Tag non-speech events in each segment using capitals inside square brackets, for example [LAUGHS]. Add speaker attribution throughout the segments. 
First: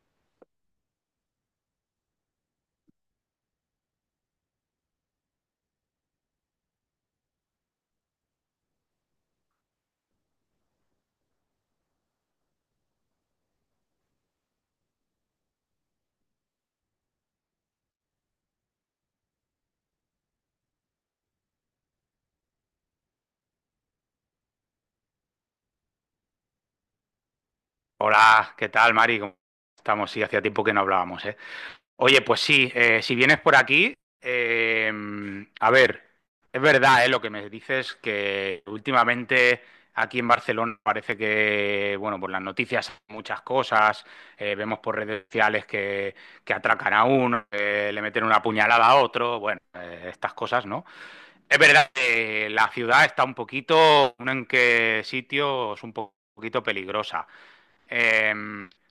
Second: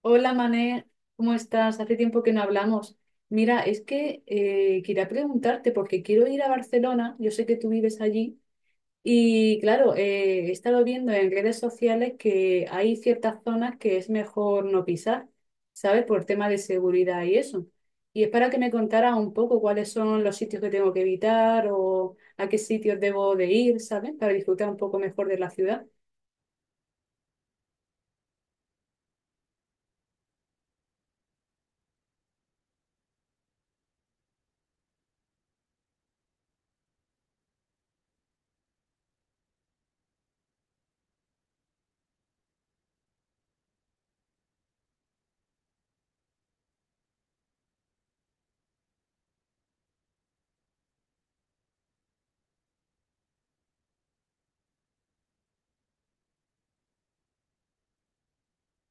Speaker 1: Hola Mané, ¿cómo estás? Hace tiempo que no hablamos. Mira, es que quería preguntarte porque quiero ir a Barcelona, yo sé que tú vives allí y claro, he estado viendo en redes sociales que hay ciertas zonas que es mejor no pisar, ¿sabes? Por tema de seguridad y eso. Y es para que me contara un poco cuáles son los sitios que tengo que evitar o a qué sitios debo de ir, ¿sabes? Para disfrutar un poco mejor de la ciudad.
Speaker 2: Hola, ¿qué tal, Mari? ¿Cómo estamos? Sí, hacía tiempo que no hablábamos, ¿eh? Oye, pues sí, si vienes por aquí, eh, a ver, es verdad, ¿eh? Lo que me dices que últimamente aquí en Barcelona parece que, bueno, por las noticias muchas cosas, vemos por redes sociales que atracan a uno, que le meten una puñalada a otro, bueno, estas cosas, ¿no? Es verdad que la ciudad está un poquito, en qué sitios, poquito peligrosa.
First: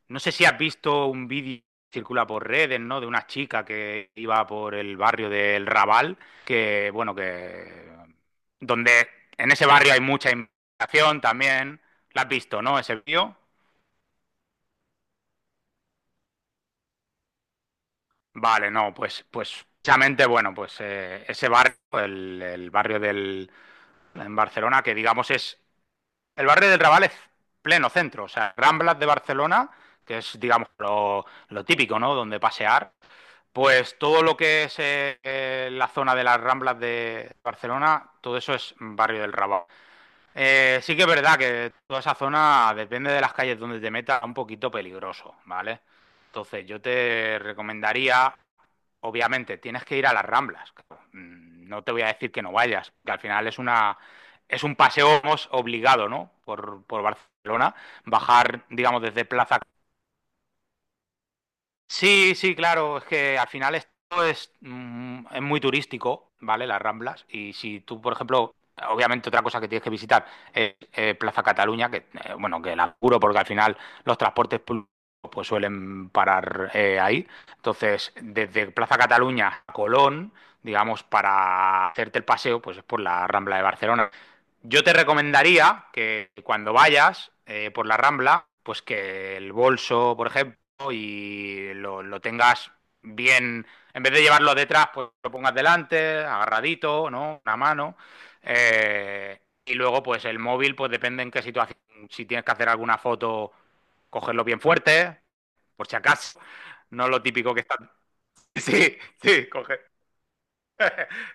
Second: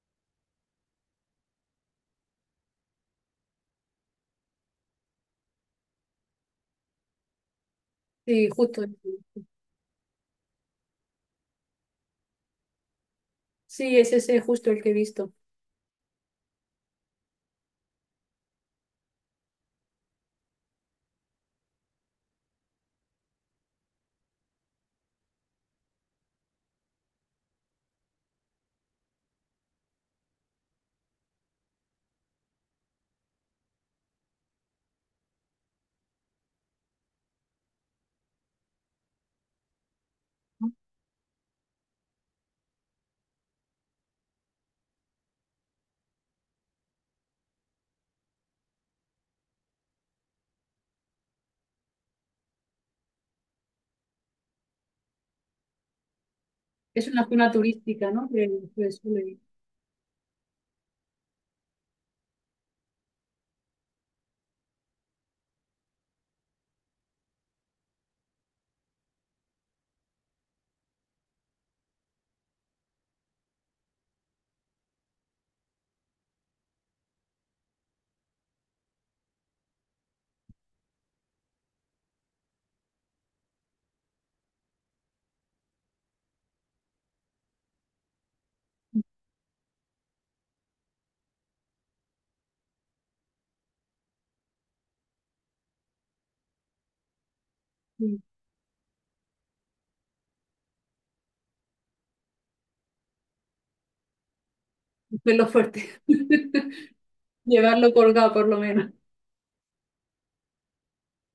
Speaker 2: No sé si has visto un vídeo que circula por redes, ¿no? De una chica que iba por el barrio del Raval, que, bueno, que...
Speaker 1: Sí, justo.
Speaker 2: Donde En ese barrio hay mucha inmigración también. ¿La has visto, no? Ese vídeo.
Speaker 1: Sí, es ese justo el que he visto.
Speaker 2: Vale, no, pues, precisamente, bueno, pues ese barrio, en Barcelona, que digamos es, el barrio del Raval es pleno centro, o sea, Ramblas de Barcelona, que es, digamos, lo típico, ¿no? Donde pasear, pues todo lo que es la zona de las Ramblas de Barcelona, todo eso es barrio del Raval. Sí que es verdad que toda esa zona, depende de las calles donde te metas, es un poquito peligroso, ¿vale? Entonces yo te recomendaría, obviamente, tienes que ir a las Ramblas. Claro. No te voy a decir que no vayas, que al final es un paseo digamos, obligado, ¿no? Por
Speaker 1: Es una zona
Speaker 2: Barcelona,
Speaker 1: turística, ¿no? Que
Speaker 2: bajar,
Speaker 1: que
Speaker 2: digamos, desde
Speaker 1: suele
Speaker 2: Plaza. Sí, sí, claro, es que al final esto es muy turístico, ¿vale? Las Ramblas. Y si tú, por ejemplo, obviamente otra cosa que tienes que visitar es Plaza Cataluña, que bueno, que la curo porque al final los transportes públicos pues suelen parar ahí. Entonces, desde Plaza Cataluña a Colón, digamos, para hacerte el paseo, pues es por la Rambla de Barcelona. Yo te recomendaría que cuando vayas por la Rambla, pues que el bolso, por ejemplo, y lo tengas bien, en vez de llevarlo detrás, pues lo pongas delante, agarradito, ¿no? Una mano.
Speaker 1: mm,
Speaker 2: Y luego, pues el móvil, pues depende en qué situación, si tienes que hacer alguna foto, cogerlo bien fuerte,
Speaker 1: hacerlo
Speaker 2: por
Speaker 1: fuerte.
Speaker 2: si acaso.
Speaker 1: [LAUGHS]
Speaker 2: No lo típico que está.
Speaker 1: Llevarlo
Speaker 2: [LAUGHS]
Speaker 1: colgado, por lo menos.
Speaker 2: Sí, sí, coge.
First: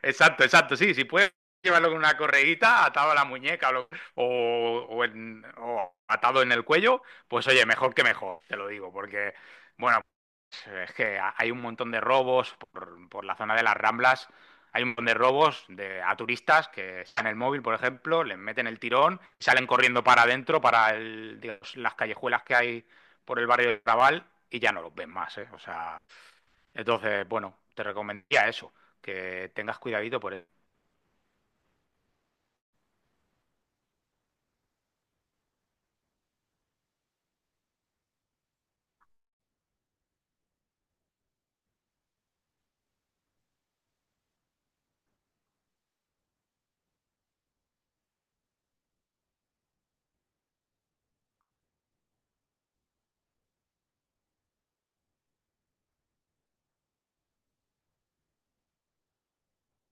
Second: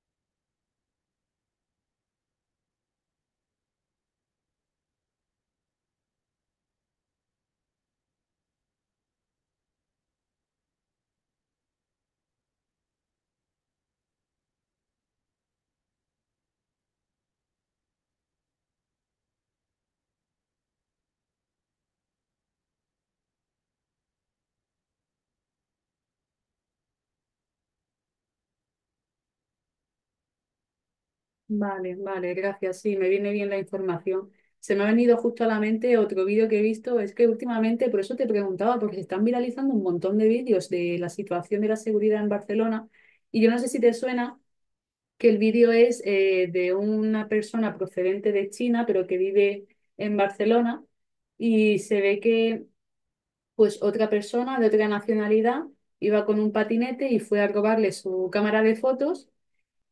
Speaker 2: Exacto, exacto, sí, si puedes llevarlo con una correguita atado a la muñeca o, lo- o en- o atado en el cuello, pues oye, mejor que mejor, te lo digo, porque, bueno, es que hay un montón de robos por la zona de las Ramblas. Hay un montón de robos a turistas que están en el móvil, por ejemplo, les meten el tirón, salen corriendo para adentro, para el, digamos, las callejuelas que hay por el barrio de Raval y ya no los ven más. ¿Eh? O sea, entonces, bueno, te recomendaría eso, que tengas cuidadito por eso.
Speaker 1: Vale, vale, gracias. Sí, me viene bien la información. Se me ha venido justo a la mente otro vídeo que he visto. Es que últimamente, por eso te preguntaba, porque se están viralizando un montón de vídeos de la situación de la seguridad en Barcelona. Y yo no sé si te suena que el vídeo es de una persona procedente de China, pero que vive en Barcelona. Y se ve que pues otra persona de otra nacionalidad iba con un patinete y fue a robarle su cámara de fotos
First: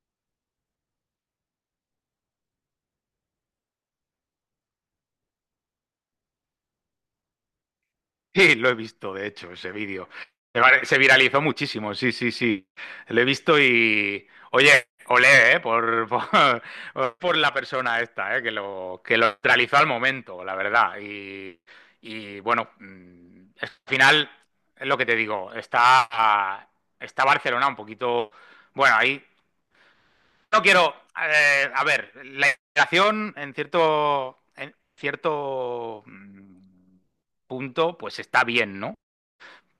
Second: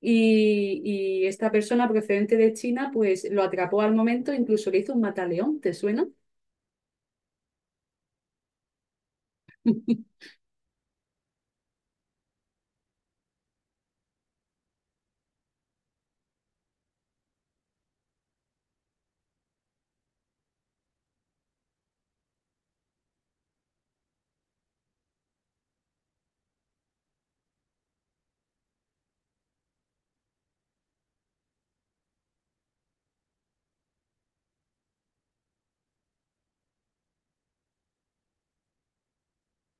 Speaker 1: y, y esta persona procedente de China pues lo atrapó al momento, incluso le hizo un mataleón, ¿te suena?
Speaker 2: Sí, lo he visto, de hecho, ese vídeo. Se viralizó muchísimo, sí, sí, sí. Lo he visto y, oye, olé, [LAUGHS] por la persona esta, que lo realizó al momento, la verdad. Y bueno, al final, es lo que te digo, está Barcelona un poquito. Bueno, ahí. No quiero. A ver, la integración en cierto punto, pues está bien, ¿no?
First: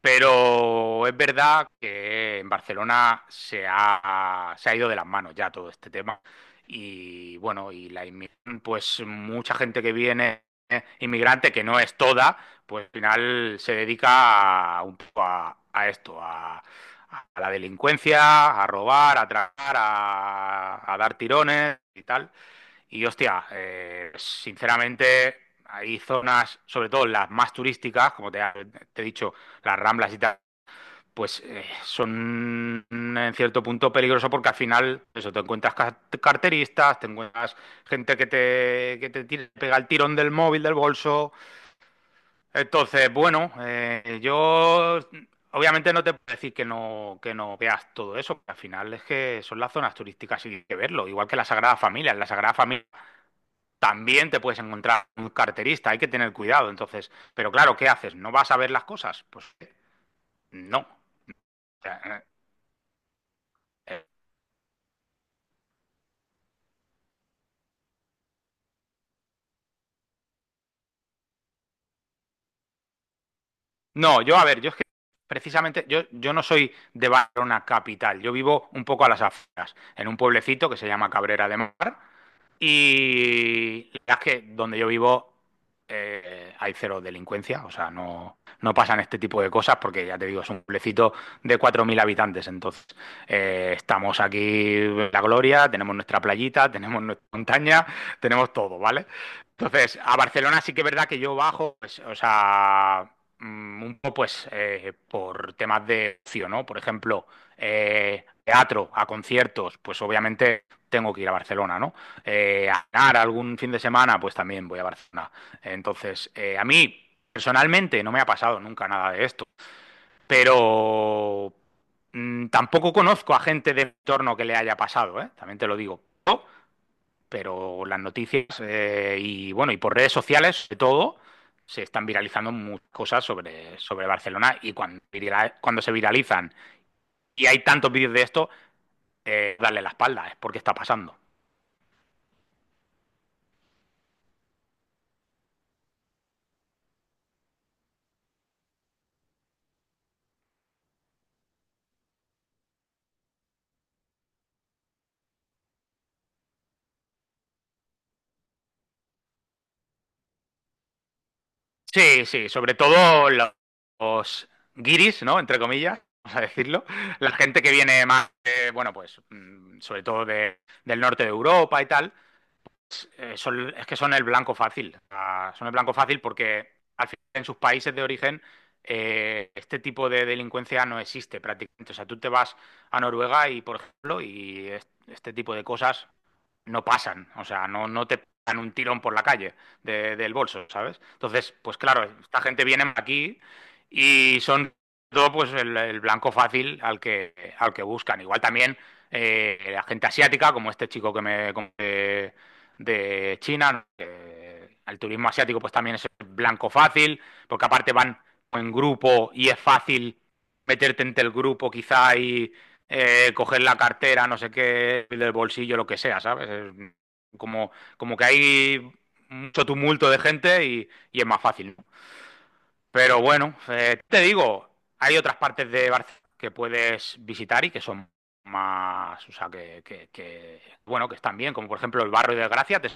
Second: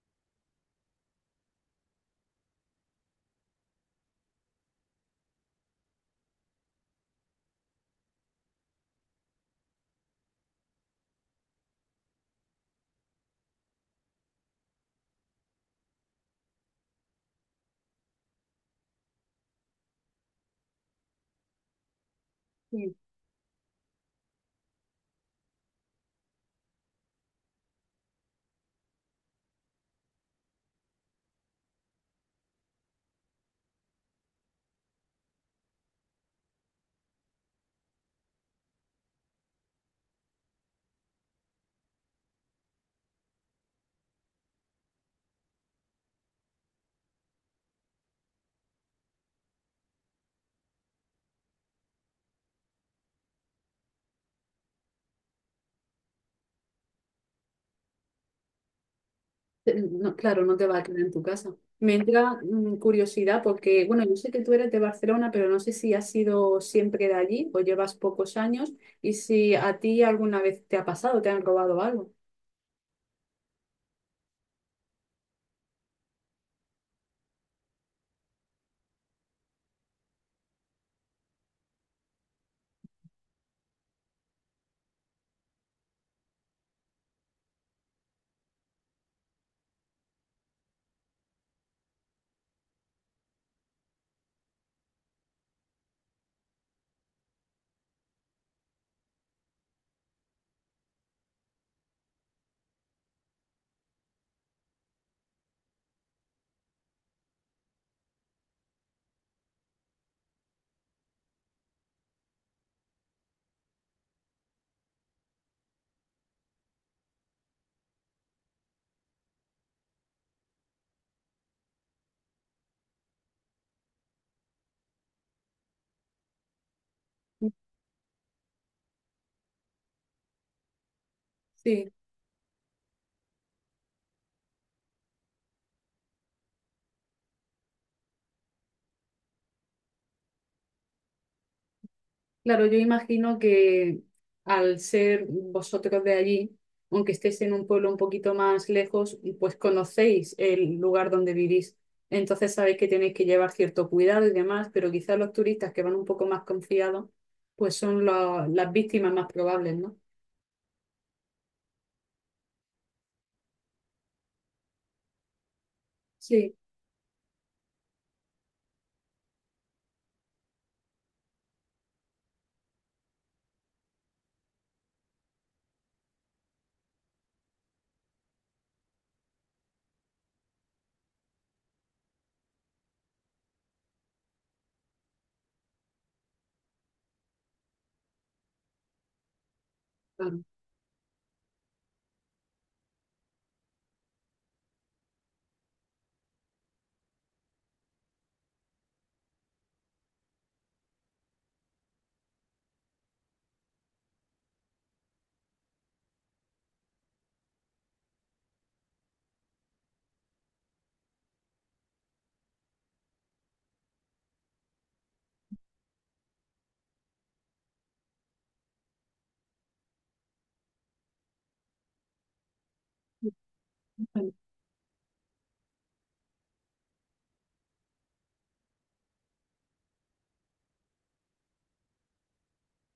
Speaker 2: Pero es verdad que en Barcelona se ha ido de las manos ya todo este tema. Y bueno, y la inmigración, pues mucha gente que viene inmigrante, que no es toda, pues al final se dedica un poco a esto, a la delincuencia, a robar, a tragar, a dar tirones y tal.
Speaker 1: Sí.
Speaker 2: Y hostia, sinceramente, hay zonas, sobre todo las más turísticas, como te he dicho, las Ramblas y tal, pues son en cierto punto peligroso porque al final, eso, te encuentras carteristas, te encuentras gente que te pega el tirón del móvil, del bolso. Entonces, bueno, yo obviamente no te puedo decir que no veas todo eso, porque al final es que son las zonas turísticas y hay que verlo, igual que la Sagrada Familia. En la Sagrada Familia también te puedes encontrar un carterista, hay que tener cuidado. Entonces, pero claro, ¿qué haces? ¿No vas a ver las cosas? Pues
Speaker 1: No, claro, no te va
Speaker 2: no.
Speaker 1: a quedar en tu
Speaker 2: O
Speaker 1: casa. Me
Speaker 2: sea,
Speaker 1: entra mm, curiosidad porque, bueno,
Speaker 2: eh,
Speaker 1: yo sé que tú eres de Barcelona, pero no sé si has sido siempre de allí o llevas pocos años y si a ti alguna vez te ha pasado, te han robado algo.
Speaker 2: no, yo a ver, yo es que precisamente, yo no soy de Barcelona capital, yo vivo un poco a las afueras, en un pueblecito que se llama Cabrera de Mar. Y la verdad es que donde yo vivo hay cero delincuencia, o sea, no, no pasan este tipo de cosas porque ya te digo, es un pueblecito de 4.000 habitantes, entonces estamos aquí en la gloria, tenemos nuestra playita, [LAUGHS] tenemos nuestra montaña, tenemos todo, ¿vale? Entonces, a Barcelona sí que es verdad que yo bajo, pues, o sea, un poco pues por temas de ocio, ¿no? Por ejemplo, teatro, a conciertos, pues obviamente tengo que ir a Barcelona, ¿no? A ganar algún fin de semana, pues también voy a Barcelona. Entonces, a mí personalmente no me ha pasado nunca nada de esto, pero tampoco conozco a gente de mi entorno que le haya pasado, ¿eh? También te lo digo. Pero las noticias y bueno, y por redes sociales, sobre todo, se
Speaker 1: Sí.
Speaker 2: están viralizando muchas cosas sobre Barcelona y cuando se viralizan y hay tantos vídeos de esto, darle la espalda, es porque está pasando.
Speaker 1: Claro, yo imagino que al ser vosotros de allí, aunque estéis en un pueblo un poquito más lejos, pues conocéis el lugar donde vivís. Entonces sabéis que tenéis que llevar cierto cuidado y demás, pero quizás los turistas que van un poco más confiados, pues son las víctimas más probables, ¿no?
Speaker 2: Sí, sí, sobre todo los guiris, ¿no? Entre comillas, [LAUGHS] vamos a
Speaker 1: Sí,
Speaker 2: decirlo. La gente que viene más, bueno, pues, sobre todo del norte de Europa y tal, es que son el blanco fácil. O sea, son el blanco fácil porque al final en sus países de origen este tipo de delincuencia no existe prácticamente. O sea, tú te vas a Noruega y, por ejemplo, este tipo de cosas no pasan, o sea, no, no te pegan un tirón por la calle del
Speaker 1: claro.
Speaker 2: bolso, ¿sabes? Entonces, pues claro, esta gente viene aquí y son todo pues el blanco fácil al que buscan. Igual también la gente asiática, como este chico que me conté de China, ¿no? El turismo asiático pues también es el blanco fácil, porque aparte van en grupo y es fácil meterte entre el grupo quizá y coger la cartera, no sé qué, del bolsillo, lo que sea, ¿sabes? Es como, como que hay mucho tumulto de gente y es más fácil. ¿No? Pero bueno, te digo, hay otras partes de Barcelona que puedes visitar y que son más, o sea, que están bien, como por ejemplo el barrio de Gracia, te...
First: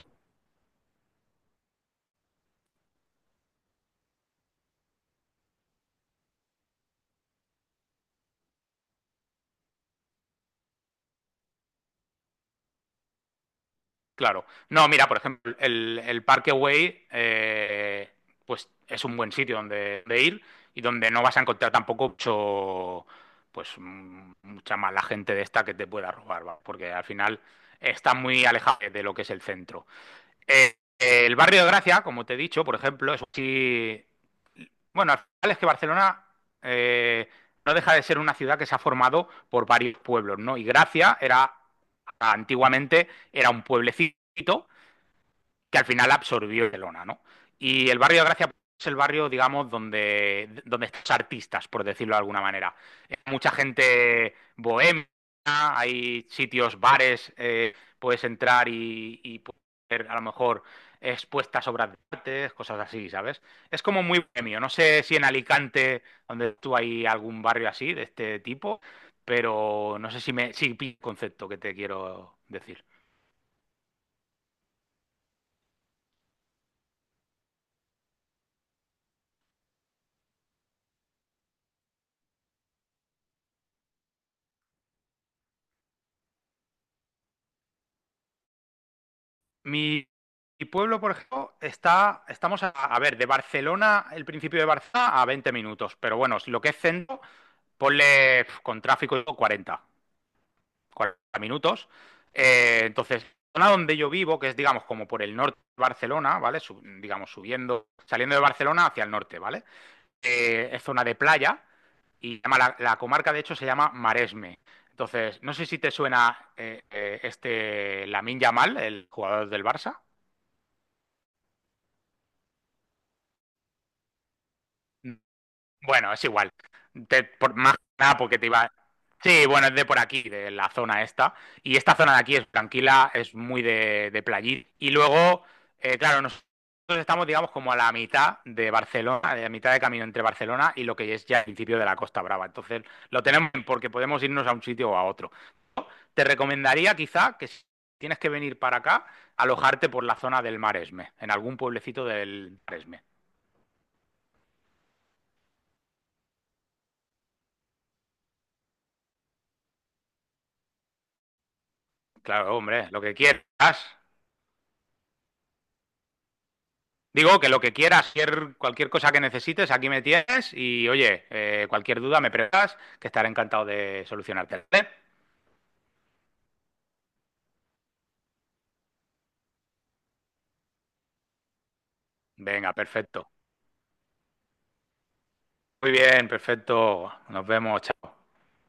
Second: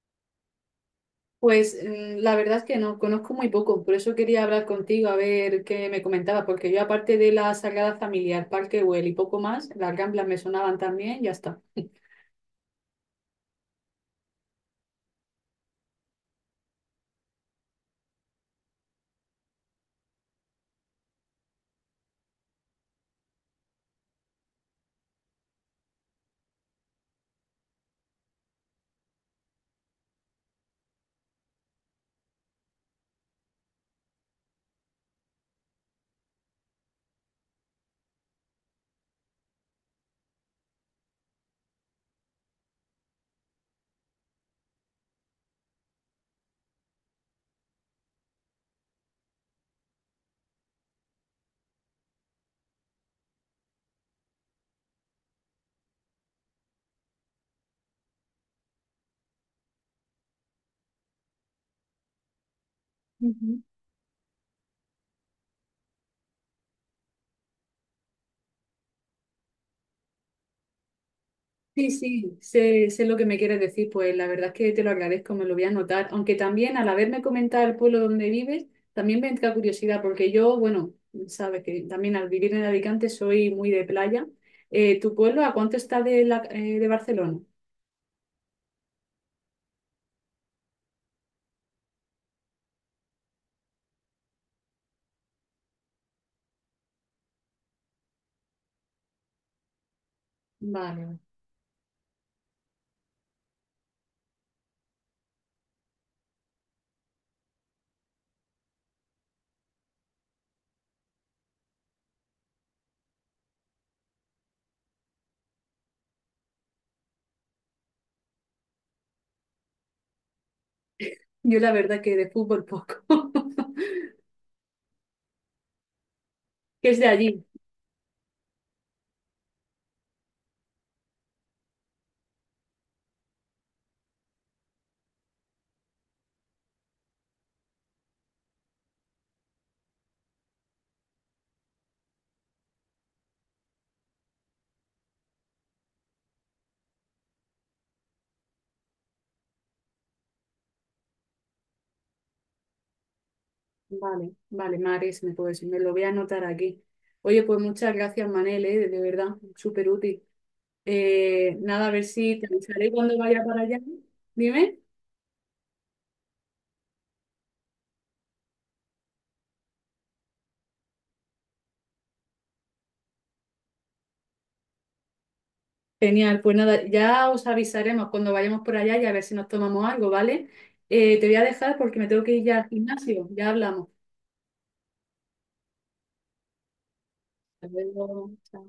Speaker 1: Pues la verdad es que no, conozco muy poco, por eso quería hablar contigo a ver qué me comentaba, porque yo aparte de la Sagrada Familia, el Parque Güell y poco más, las Ramblas me sonaban también, ya está.
Speaker 2: Claro. No, mira, por ejemplo, el Parkway, pues es un buen sitio donde ir y donde no vas a encontrar tampoco mucho, pues mucha mala gente de esta que te pueda robar, va. Porque al final está muy alejado de lo que es el centro. El barrio de Gracia, como te he dicho, por ejemplo, bueno, al final es que Barcelona eh, no deja de ser una ciudad que se ha formado por varios pueblos, ¿no? Y Gracia era, antiguamente, era un pueblecito que al final absorbió Barcelona, ¿no? Y el barrio de Gracia es el barrio, digamos, donde están los artistas, por decirlo de alguna manera. Mucha gente bohemia, hay sitios, bares, puedes entrar y puedes ver a lo mejor expuestas obras de arte, cosas así, ¿sabes? Es como muy bohemio. No sé si en Alicante, donde tú hay algún barrio así, de este tipo, pero no sé si pillo el concepto que te
Speaker 1: Sí, sí,
Speaker 2: quiero decir.
Speaker 1: sé lo que me quieres decir, pues la verdad es que te lo agradezco, me lo voy a anotar, aunque también al haberme comentado el pueblo donde vives, también me entra curiosidad, porque yo, bueno, sabes que también al vivir en Alicante soy muy de playa. ¿tu pueblo a cuánto está de, la, de Barcelona?
Speaker 2: Mi, mi pueblo, por ejemplo, estamos a ver, de Barcelona, el principio de Barcelona, a 20 minutos, pero bueno, si lo que es centro, ponle con tráfico y cuarenta
Speaker 1: Vale,
Speaker 2: minutos. Entonces, la zona donde yo vivo, que es, digamos, como por el norte de Barcelona, ¿vale? Digamos, subiendo, saliendo de Barcelona hacia el norte, ¿vale? Es zona de playa y se llama la comarca, de hecho, se llama Maresme. Entonces, no sé si te suena este Lamine Yamal, el jugador del Barça.
Speaker 1: yo la verdad que de fútbol poco, [LAUGHS]
Speaker 2: Bueno, es igual.
Speaker 1: que es de
Speaker 2: Te-
Speaker 1: allí.
Speaker 2: por, más que nada porque te iba. Sí, bueno, es de por aquí, de la zona esta. Y esta zona de aquí es tranquila, es muy de playita. Y luego, claro, nosotros estamos, digamos, como a la mitad de Barcelona, de la mitad de camino entre Barcelona y lo que es ya el principio de la Costa Brava. Entonces, lo tenemos bien porque podemos irnos a un sitio o a otro. Te recomendaría quizá que si tienes que venir para acá, alojarte por la zona del Maresme, en algún pueblecito del Maresme.
Speaker 1: Vale, vale, Mares, me, pues, me lo voy a anotar aquí. Oye, pues muchas gracias, Manel, de verdad, súper útil. Nada, a ver si te
Speaker 2: Claro, hombre,
Speaker 1: avisaré
Speaker 2: lo que
Speaker 1: cuando vaya
Speaker 2: quieras.
Speaker 1: para allá. Dime.
Speaker 2: Digo que lo que quieras, cualquier cosa que necesites, aquí me tienes y oye, cualquier duda me preguntas, que estaré encantado de solucionarte. ¿Vale?
Speaker 1: Genial, pues nada, ya os avisaremos cuando vayamos por allá y a ver si nos tomamos algo, ¿vale? Te voy a dejar porque me tengo que ir ya al
Speaker 2: Venga,
Speaker 1: gimnasio.
Speaker 2: perfecto.
Speaker 1: Ya hablamos.
Speaker 2: Muy bien, perfecto. Nos
Speaker 1: Hasta
Speaker 2: vemos, chao.
Speaker 1: luego. Chao.